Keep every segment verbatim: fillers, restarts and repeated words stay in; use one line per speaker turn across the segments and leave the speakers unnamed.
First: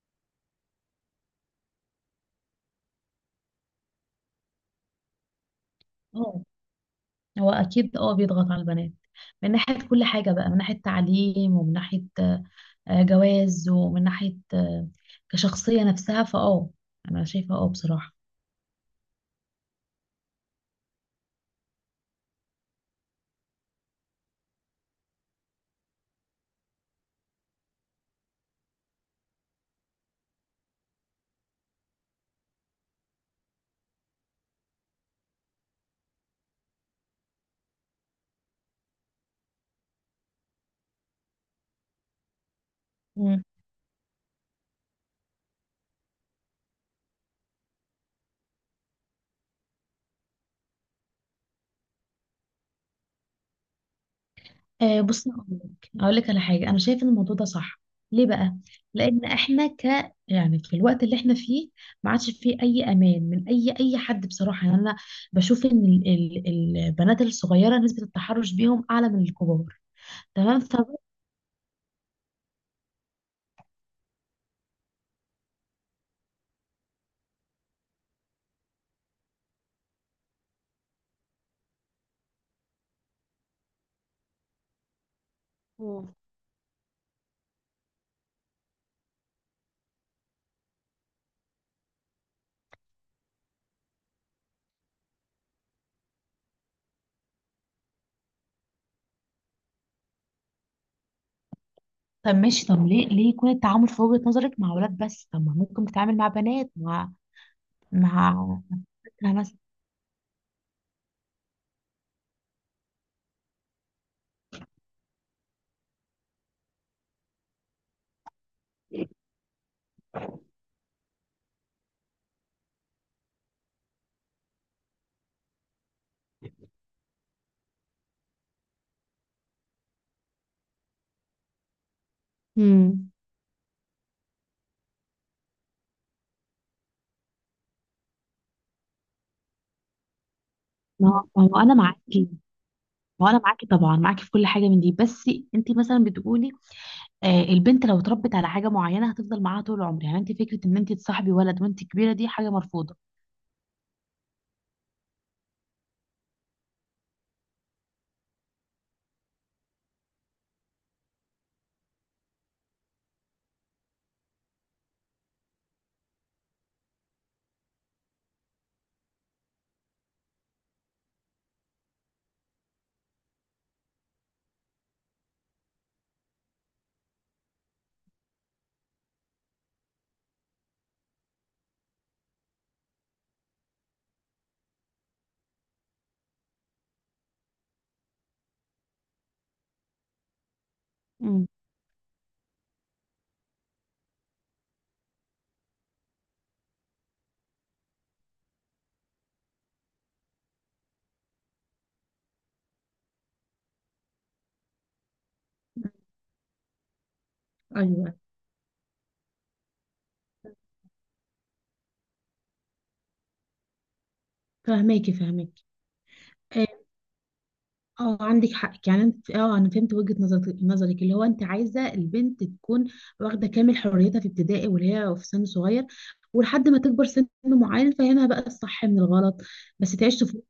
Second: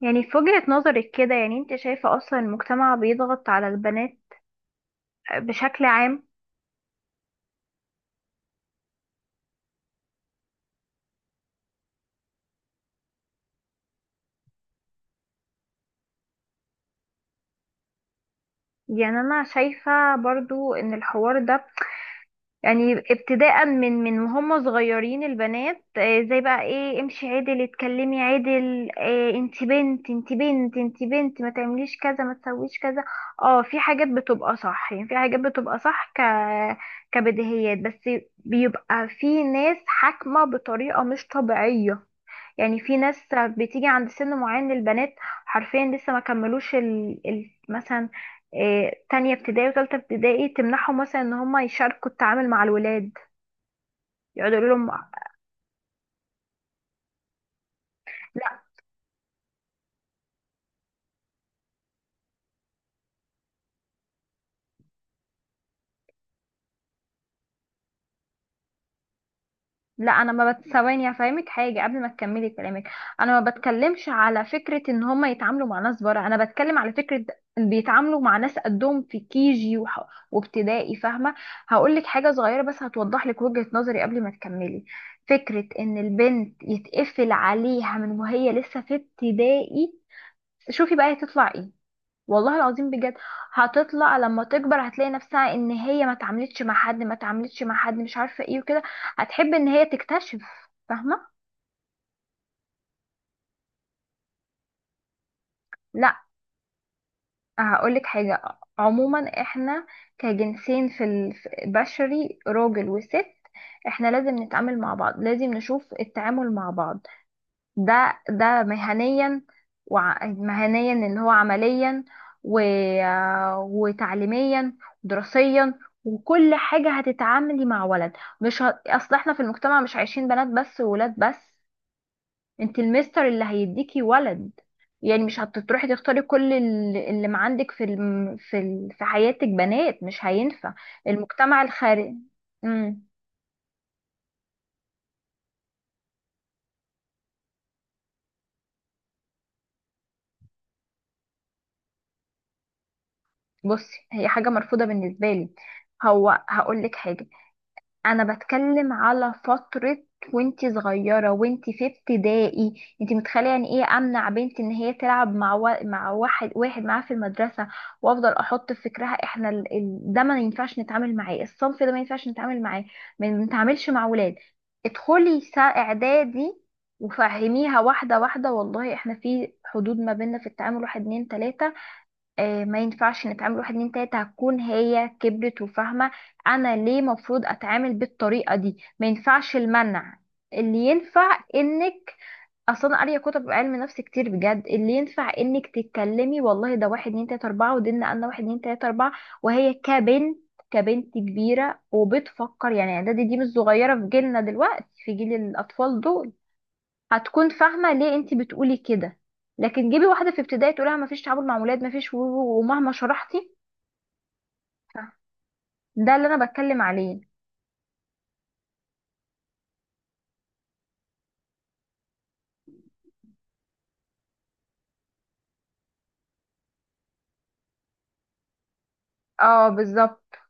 يعني في وجهة نظرك كده، يعني انت شايفة اصلا المجتمع بيضغط على البنات بشكل عام.
اه. هو اكيد اه بيضغط على البنات من ناحيه كل حاجه بقى، من ناحيه تعليم ومن ناحيه آه، آه، جواز، ومن ناحيه آه، كشخصيه نفسها. فاه انا شايفه اه بصراحه.
يعني انا شايفة برضو ان الحوار ده يعني ابتداء من من وهم صغيرين البنات، آه، زي بقى ايه، امشي عدل، اتكلمي عدل، آه، انت بنت، انت بنت، انت بنت، ما تعمليش كذا، ما تسويش كذا. اه، في حاجات بتبقى صح، يعني في حاجات بتبقى صح ك كبديهيات، بس بيبقى في ناس حاكمة بطريقة مش طبيعية. يعني في ناس
مم.
بتيجي عند سن معين للبنات حرفيا لسه ما كملوش ال... ال... مثلا آه، تانية ابتدائي وتالتة ابتدائي، تمنعهم مثلا ان هم يشاركوا التعامل مع الولاد، يقعدوا يقولوا لهم
آه، بص، اقول لك اقول لك على حاجه، انا شايفه ان الموضوع ده صح. ليه بقى؟
لا.
لان احنا ك يعني في الوقت اللي احنا فيه ما عادش فيه اي امان من اي اي حد بصراحه. يعني انا بشوف ان ال- ال- البنات الصغيره نسبه التحرش بيهم اعلى من الكبار.
لا، انا ما
تمام.
بت...
ف
ثواني هفهمك حاجه قبل ما تكملي كلامك. انا ما بتكلمش على فكره ان هم يتعاملوا مع ناس بره، انا بتكلم على فكره بيتعاملوا مع ناس قدهم في كيجي وح... وابتدائي، فاهمه. هقول لك حاجه صغيره بس هتوضح لك وجهه نظري قبل ما تكملي. فكره ان البنت يتقفل عليها من وهي لسه في ابتدائي، شوفي بقى هتطلع ايه. والله العظيم بجد هتطلع لما تكبر هتلاقي نفسها ان هي ما اتعاملتش مع حد، ما اتعاملتش مع حد مش عارفه ايه وكده، هتحب ان هي تكتشف، فاهمه.
طب ماشي. طب ليه ليه يكون التعامل في وجهة نظرك مع ولاد بس؟ طب ما ممكن تتعامل
لا،
مع بنات، مع
هقولك
مع
حاجه.
بنتها
عموما
مثلا.
احنا كجنسين في البشري، راجل وست، احنا لازم نتعامل مع بعض، لازم نشوف التعامل مع بعض. ده ده مهنيا، وع- مهنيا اللي هو عمليا و... وتعليميا ودراسيا وكل حاجة، هتتعاملي مع ولد، مش ه... اصل احنا في المجتمع مش عايشين بنات بس وولاد بس. انت
امم.
المستر اللي هيديكي ولد، يعني مش هتروحي تختاري كل ال- اللي ما عندك في الم... في ال... في حياتك بنات، مش هينفع
ما هو ما هو
المجتمع
انا
الخارجي.
معاكي
امم.
ما هو انا معاكي طبعا، معاكي في كل حاجه من دي. بس انت مثلا بتقولي آه البنت لو اتربت على حاجه معينه هتفضل معاها طول العمر، يعني انت فكره ان انت تصاحبي ولد وانت كبيره دي حاجه مرفوضه.
بصي، هي حاجة مرفوضة بالنسبة لي. هو هقول لك حاجة، انا بتكلم على فترة وانتي صغيرة وانتي في ابتدائي. انتي متخيلة يعني ايه امنع بنتي ان هي تلعب مع و... مع واحد واحد معاها في المدرسة، وافضل احط في فكرها احنا ال... ال... ده ما ينفعش نتعامل معاه، الصنف ده ما ينفعش نتعامل معاه، ما نتعاملش مع ولاد. ادخلي سا اعدادي وفهميها واحدة واحدة، والله احنا في حدود ما بيننا في التعامل واحد اتنين تلاتة، آه، ما ينفعش نتعامل واحد اتنين تلاته، هتكون هي كبرت وفاهمة انا ليه مفروض اتعامل بالطريقة دي. ما ينفعش المنع، اللي ينفع
امم.
انك اصلا قارية كتب علم نفس كتير بجد. اللي ينفع انك تتكلمي والله ده واحد اتنين تلاته اربعة ودينا انا واحد اتنين تلاته اربعة، وهي كبنت، كبنت كبيرة وبتفكر، يعني اعدادي دي مش صغيرة في جيلنا دلوقتي، في جيل الاطفال دول، هتكون فاهمة ليه
ايوه.
انت بتقولي كده. لكن جيبي واحدة في ابتدائي تقولها مفيش تعامل مع ولاد، مفيش و- و- ومهما شرحتي،
فهماكي فهماكي.
ده اللي انا بتكلم عليه.
اه عندك حق. يعني انت اه انا فهمت وجهة نظرك، نظرك اللي هو انت عايزه البنت تكون واخده كامل حريتها في ابتدائي واللي هي في سن صغير، ولحد ما تكبر سن معين فهمها بقى الصح من الغلط،
اه
بس تعيش
بالظبط.
طفولة.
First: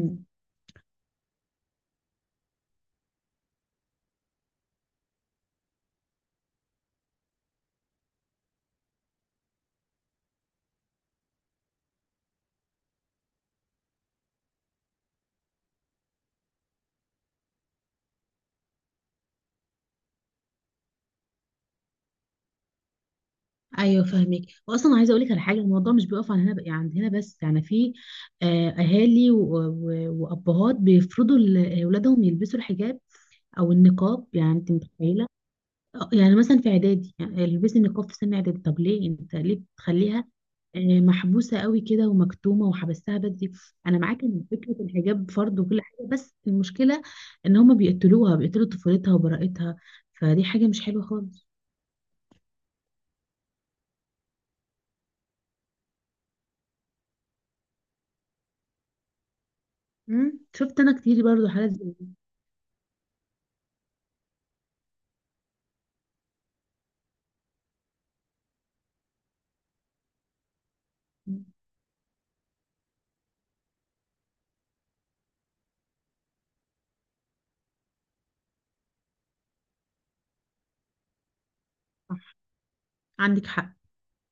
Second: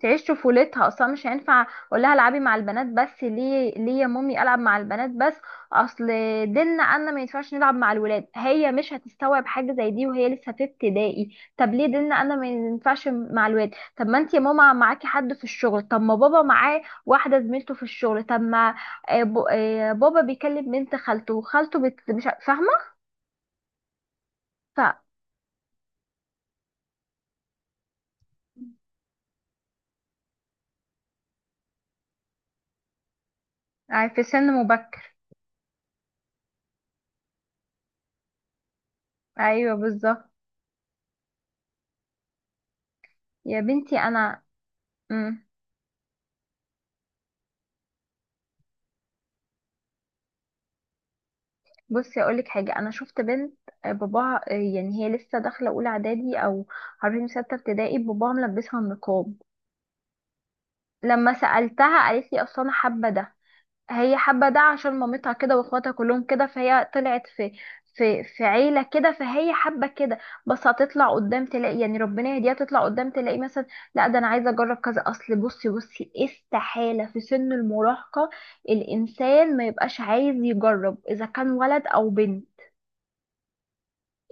تعيش طفولتها، اصلا مش هينفع اقول لها العبي مع البنات بس، ليه؟ ليه يا مامي العب مع البنات بس؟ اصل ديننا قالنا ما ينفعش نلعب مع الولاد، هي مش هتستوعب حاجه زي دي وهي لسه في ابتدائي. طب ليه ديننا قالنا ما ينفعش مع الولاد؟ طب ما انت يا ماما معاكي حد في الشغل، طب ما بابا معاه واحده زميلته في الشغل، طب ما آه، ب- آه، بابا بيكلم بنت خالته، وخالته بت... مش ع- فاهمه.
ايوه فاهمك.
ف...
واصلا عايزه اقول لك على حاجه: الموضوع مش بيقف عن هنا، عند هنا بس. يعني في آه، اهالي و- و- وابهات بيفرضوا لاولادهم يلبسوا الحجاب او
في
النقاب. يعني
سن
انت
مبكر.
متخيله آه، يعني مثلا في اعدادي، يعني البسي نقاب في سن اعدادي؟ طب ليه انت، ليه
ايوه
بتخليها
بالظبط.
آه، محبوسه قوي كده ومكتومه وحبستها بدري؟
يا
انا
بنتي
معاك
انا.
ان فكره الحجاب
مم.
فرض وكل حاجه، بس المشكله ان هما بيقتلوها، بيقتلوا طفولتها وبراءتها. فدي حاجه مش حلوه خالص.
بصي اقولك حاجه، انا شفت بنت، آه، باباها، آه، يعني هي لسه داخله اولى اعدادي او عارفين سته ابتدائي، باباها ملبسها النقاب.
مم. شفت انا كتير
لما
برضو حالات زي
سالتها
دي.
قالت لي اصل انا حابه ده. هي حابه ده عشان مامتها كده واخواتها كلهم كده، فهي طلعت في في في عيله كده فهي حابه كده. بس هتطلع
مم.
قدام تلاقي، يعني ربنا يهديها، تطلع قدام تلاقي مثلا لا، ده انا عايزه اجرب كذا. اصل بصي، بصي إيه، استحاله في سن المراهقه الانسان ما يبقاش عايز يجرب اذا كان ولد او
صح،
بنت.
عندك حق.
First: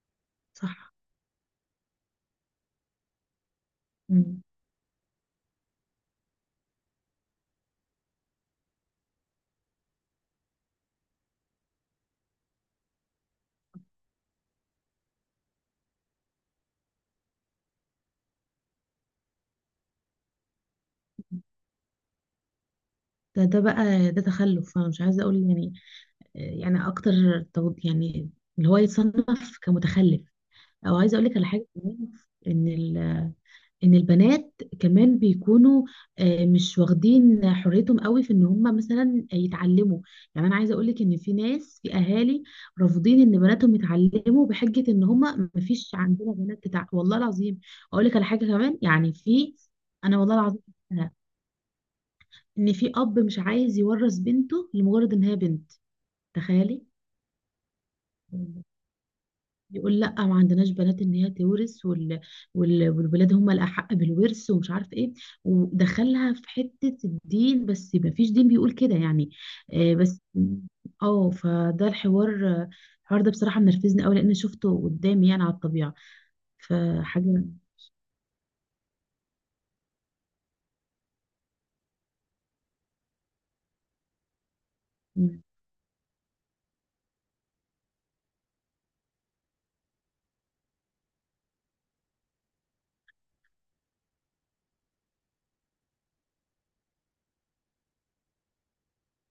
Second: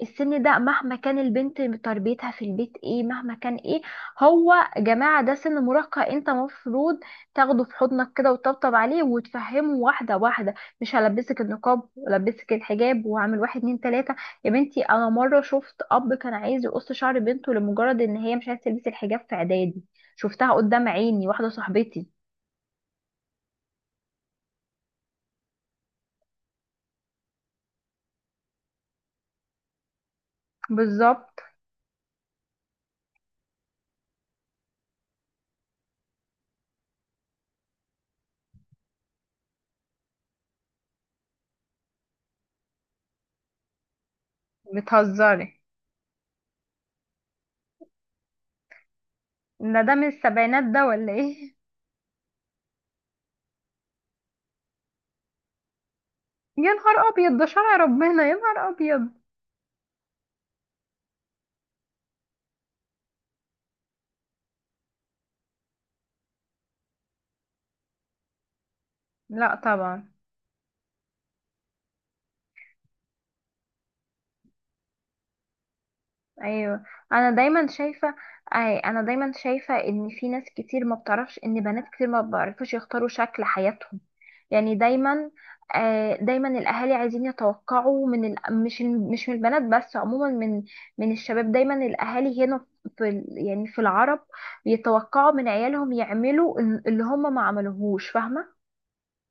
السن ده
صح.
مهما كان البنت تربيتها في البيت ايه، مهما كان ايه،
مم.
هو يا جماعة ده سن مراهقة، انت مفروض تاخده في حضنك كده وتطبطب عليه وتفهمه واحدة واحدة، مش هلبسك النقاب ولبسك الحجاب وعامل واحد اتنين تلاتة. يا بنتي انا مرة شفت اب كان عايز يقص شعر بنته لمجرد ان هي مش عايزة تلبس الحجاب في اعدادي، شفتها قدام عيني، واحدة صاحبتي.
ده ده بقى ده تخلف انا مش عايزه اقول يعني آه، يعني اكتر تو- يعني اللي هو يتصنف كمتخلف او عايزه اقول لك
بالظبط.
على حاجه كمان ان ال- ان البنات كمان بيكونوا آه، مش واخدين حريتهم قوي في ان هم مثلا يتعلموا يعني انا عايزه اقول لك ان في ناس في اهالي رافضين ان بناتهم يتعلموا بحجه ان هم
بتهزري
مفيش عندنا بنات تتع... والله العظيم اقول لك على حاجه كمان يعني في
ان ده من
انا والله العظيم
السبعينات ده
شفتها،
ولا ايه؟
ان في اب مش عايز يورث بنته لمجرد ان هي بنت
يا
تخيلي
نهار ابيض، ده شرع ربنا، يا نهار ابيض.
يقول لا ما عندناش بنات ان هي تورث وال... وال... والولاد هم الاحق بالورث ومش عارف ايه ودخلها في حته الدين بس ما فيش دين بيقول كده يعني
لا
آه
طبعا.
بس اه فده الحوار الحوار ده بصراحه منرفزني قوي لان شفته قدامي يعني على الطبيعه
ايوه. انا
فحاجه
دايما شايفه، أي انا دايما شايفه ان في ناس كتير ما بتعرفش ان بنات كتير ما بيعرفوش يختاروا شكل حياتهم. يعني دايما،
مم.
آه، دايما الاهالي عايزين يتوقعوا من ال... مش ال- مش من البنات بس، عموما من من الشباب. دايما الاهالي هنا في ال... يعني في العرب يتوقعوا من عيالهم يعملوا ال- اللي هم ما عملوهوش، فاهمه.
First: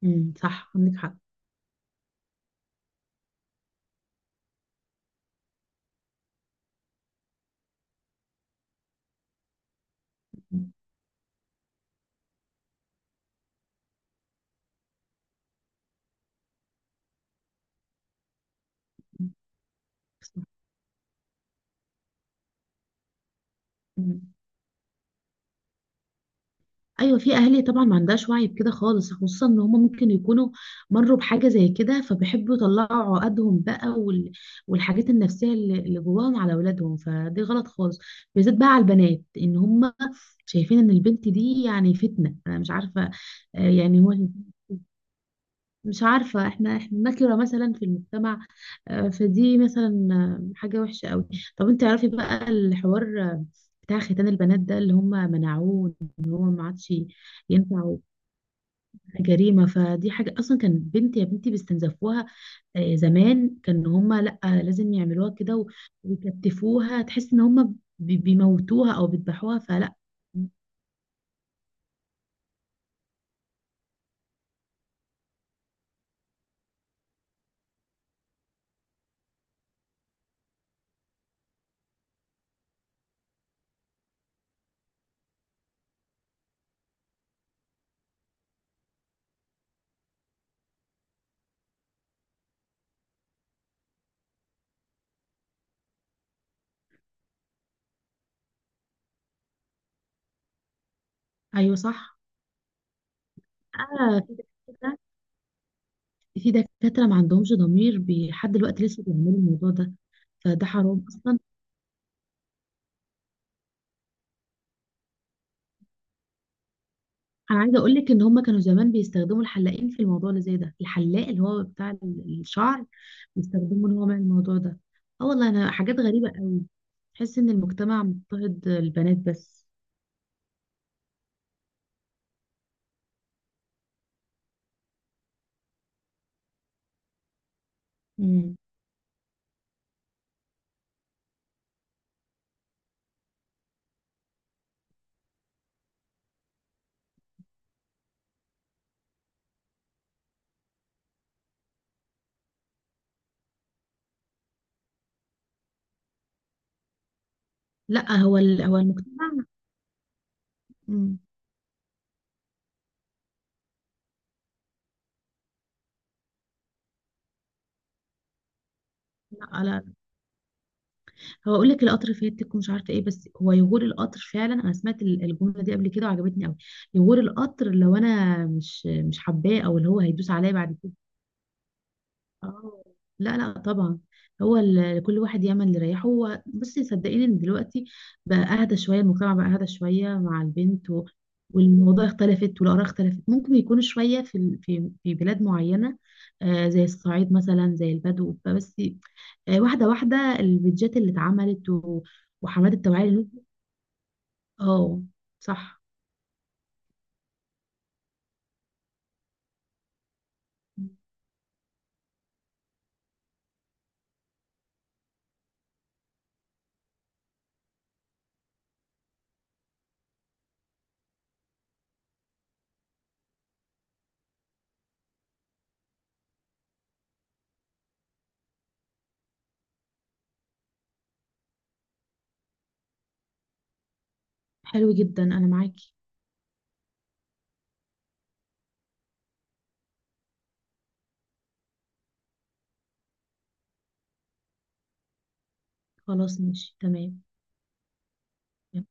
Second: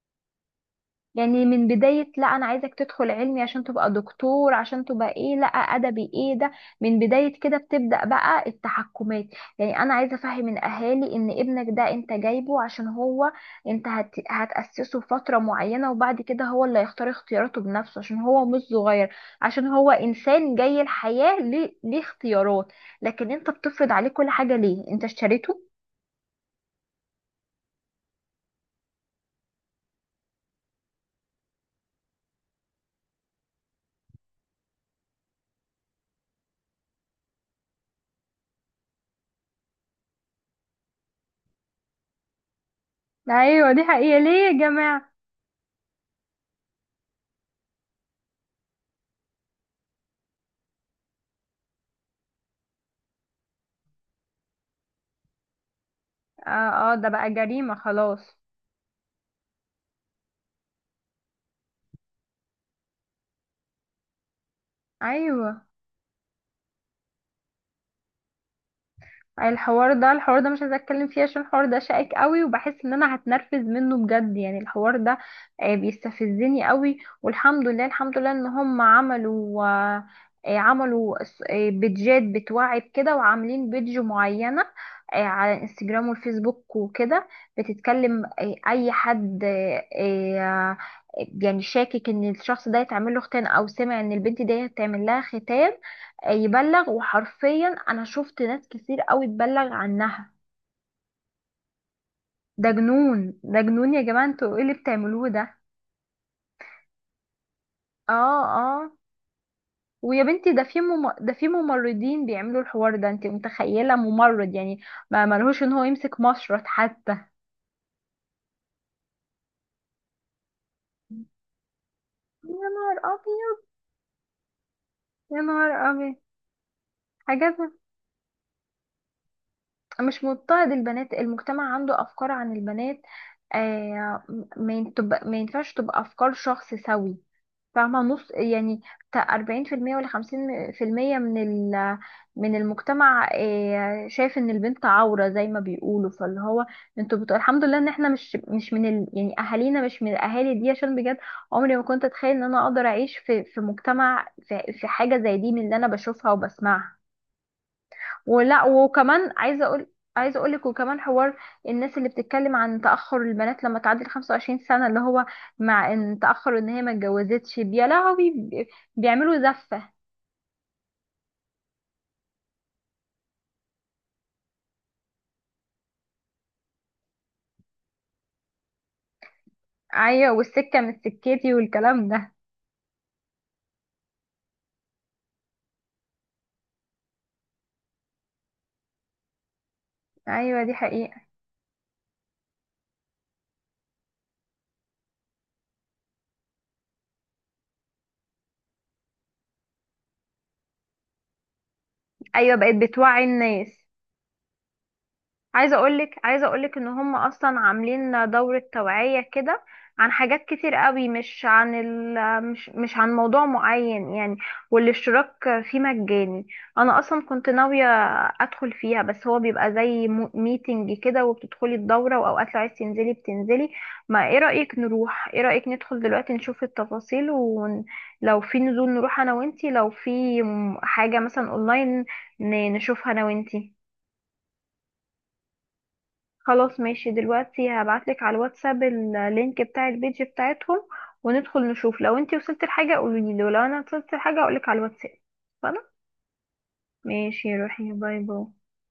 مم. صح عندك حق
يعني من بداية، لا أنا عايزك تدخل علمي عشان تبقى دكتور، عشان تبقى إيه، لا أدبي، إيه ده؟ من بداية كده بتبدأ بقى التحكمات. يعني أنا عايزة أفهم
مم.
الأهالي إن ابنك ده أنت جايبه عشان هو، أنت هت... هتأسسه فترة معينة وبعد كده هو اللي هيختار اختياراته بنفسه عشان هو مش صغير،
مم.
عشان هو
صح.
إنسان جاي الحياة ليه، ليه اختيارات. لكن أنت بتفرض عليه
مم.
كل حاجة، ليه أنت اشتريته؟
ايوه في اهالي طبعا ما عندهاش وعي بكده خالص، خصوصا ان هم ممكن يكونوا مروا بحاجه زي كده، فبيحبوا يطلعوا عقدهم بقى وال... والحاجات النفسيه اللي اللي جواهم على اولادهم. فدي غلط خالص، بالذات بقى على البنات ان هم شايفين ان البنت دي يعني فتنه، انا مش عارفه. آه،
أيوة دي
يعني هو
حقيقة، ليه يا جماعة؟
مش عارفه، احنا احنا نكره مثلا في المجتمع، آه، فدي مثلا آه، حاجه وحشه قوي. طب انت تعرفي بقى الحوار آه، بتاع ختان البنات ده اللي هم منعوه، ان هو ما
آه
عادش
آه، ده بقى جريمة
ينفع؟
خلاص.
جريمة. فدي حاجة أصلا كان بنت يا بنتي بيستنزفوها آه، زمان. كان هما لأ، لازم يعملوها كده
أيوة.
و- ويكتفوها، تحس إن هما بي- بيموتوها أو بيذبحوها.
الحوار
فلأ.
ده، الحوار ده مش عايزه اتكلم فيه عشان الحوار ده شائك قوي وبحس ان انا هتنرفز منه بجد، يعني الحوار ده آه، بيستفزني قوي. والحمد لله، الحمد لله ان هم عملوا، آه، آه، عملوا س- آه، بيدجات بتوعي بكده، وعاملين بيدج معينه آه، على انستجرام والفيسبوك وكده، بتتكلم آه، اي حد آه، آه، يعني شاكك ان الشخص ده يتعمل له ختان، او سمع ان البنت دي هتعمل لها ختان، يبلغ. وحرفيا انا شفت ناس كتير قوي تبلغ عنها.
أيوه صح.
ده جنون، ده جنون يا
آه
جماعة،
في
انتوا ايه اللي
دكاترة،
بتعملوه ده؟
في دكاترة ما عندهمش ضمير، بي-
اه
لحد دلوقتي
اه.
لسه بيعملوا الموضوع ده،
ويا بنتي ده
فده
في
حرام
مم... ده
أصلا.
في ممرضين بيعملوا الحوار ده، انت متخيلة ممرض يعني ما ملهوش ان هو يمسك مشرط حتى.
انا عايزه اقول لك ان هم كانوا زمان بيستخدموا الحلاقين في الموضوع اللي زي ده، الحلاق اللي هو بتاع ال-
يا
الشعر،
نهار ابيض،
بيستخدموا ان هو يعمل الموضوع ده. اه
يا
والله
نهار
انا حاجات
ابيض.
غريبه قوي. تحس ان
حاجات،
المجتمع مضطهد البنات بس.
مش مضطهد البنات، المجتمع عنده افكار عن البنات آه، ما ين- تبقى- ما ينفعش تبقى افكار شخص سوي فاهمة نص
امم.
يعني. بتاع أربعين في المية ولا خمسين في المية من ال من المجتمع آه، شايف ان البنت عورة زي ما بيقولوا، فاللي هو انتوا بتقول الحمد لله ان احنا مش، مش من ال يعني اهالينا مش من الاهالي دي، عشان بجد عمري ما كنت اتخيل ان انا اقدر اعيش في، في مجتمع في، في حاجة زي دي من اللي انا بشوفها وبسمعها.
لا هو ال...
ولا.
هو
وكمان
المجتمع.
عايزه اقول، عايزه اقول لك وكمان
امم.
حوار: الناس اللي بتتكلم عن تاخر البنات لما تعدي ال خمسة وعشرين سنه، اللي هو مع ان تاخر ان هي ما اتجوزتش، يا لهوي، بي- بيعملوا
لا لا،
زفه.
هو اقول لك: القطر فاتك ومش عارفه ايه. بس هو يغور القطر فعلا. انا سمعت ال- الجمله دي قبل كده وعجبتني قوي: يغور القطر لو انا مش مش حباه، او اللي هو هيدوس
ايوه
عليا بعد
والسكه
كده.
من سكتي والكلام ده.
اه. لا لا طبعا. هو ال- كل واحد يعمل اللي يريحه هو. بصي صدقيني، ان دلوقتي بقى اهدى شويه، المجتمع بقى اهدى شويه مع
ايوه دي
البنت و...
حقيقه.
والموضوع اختلفت والاراء اختلفت. ممكن يكونوا شويه في ال- في في بلاد معينه آه زي الصعيد مثلا، زي البدو. بس آه واحده واحده البيدجات اللي اتعملت و...
ايوه
وحملات
بقت
التوعيه
بتوعي
لل-
الناس.
اه.
عايزه
صح.
اقولك، عايزه اقولك ان هم اصلا عاملين دوره توعيه كده عن حاجات كتير قوي، مش عن ال مش مش عن موضوع معين يعني، والاشتراك فيه مجاني. انا اصلا كنت ناويه ادخل فيها، بس هو بيبقى زي ميتنج كده وبتدخلي الدوره، واوقات لو عايز تنزلي بتنزلي. ما ايه رايك نروح، ايه رايك ندخل دلوقتي نشوف التفاصيل، ولو في نزول نروح انا وانتي، لو في م- حاجه مثلا اونلاين ن- نشوفها انا وانتي.
حلو جدا، انا معاكي.
خلاص ماشي، دلوقتي هبعتلك على الواتساب اللينك بتاع البيج بتاعتهم، وندخل نشوف. لو انتي وصلت لحاجة قوليلي، ولو انا وصلت لحاجة اقولك على الواتساب. خلاص.
خلاص ماشي.
ماشي، روحي، باي باي.
تمام.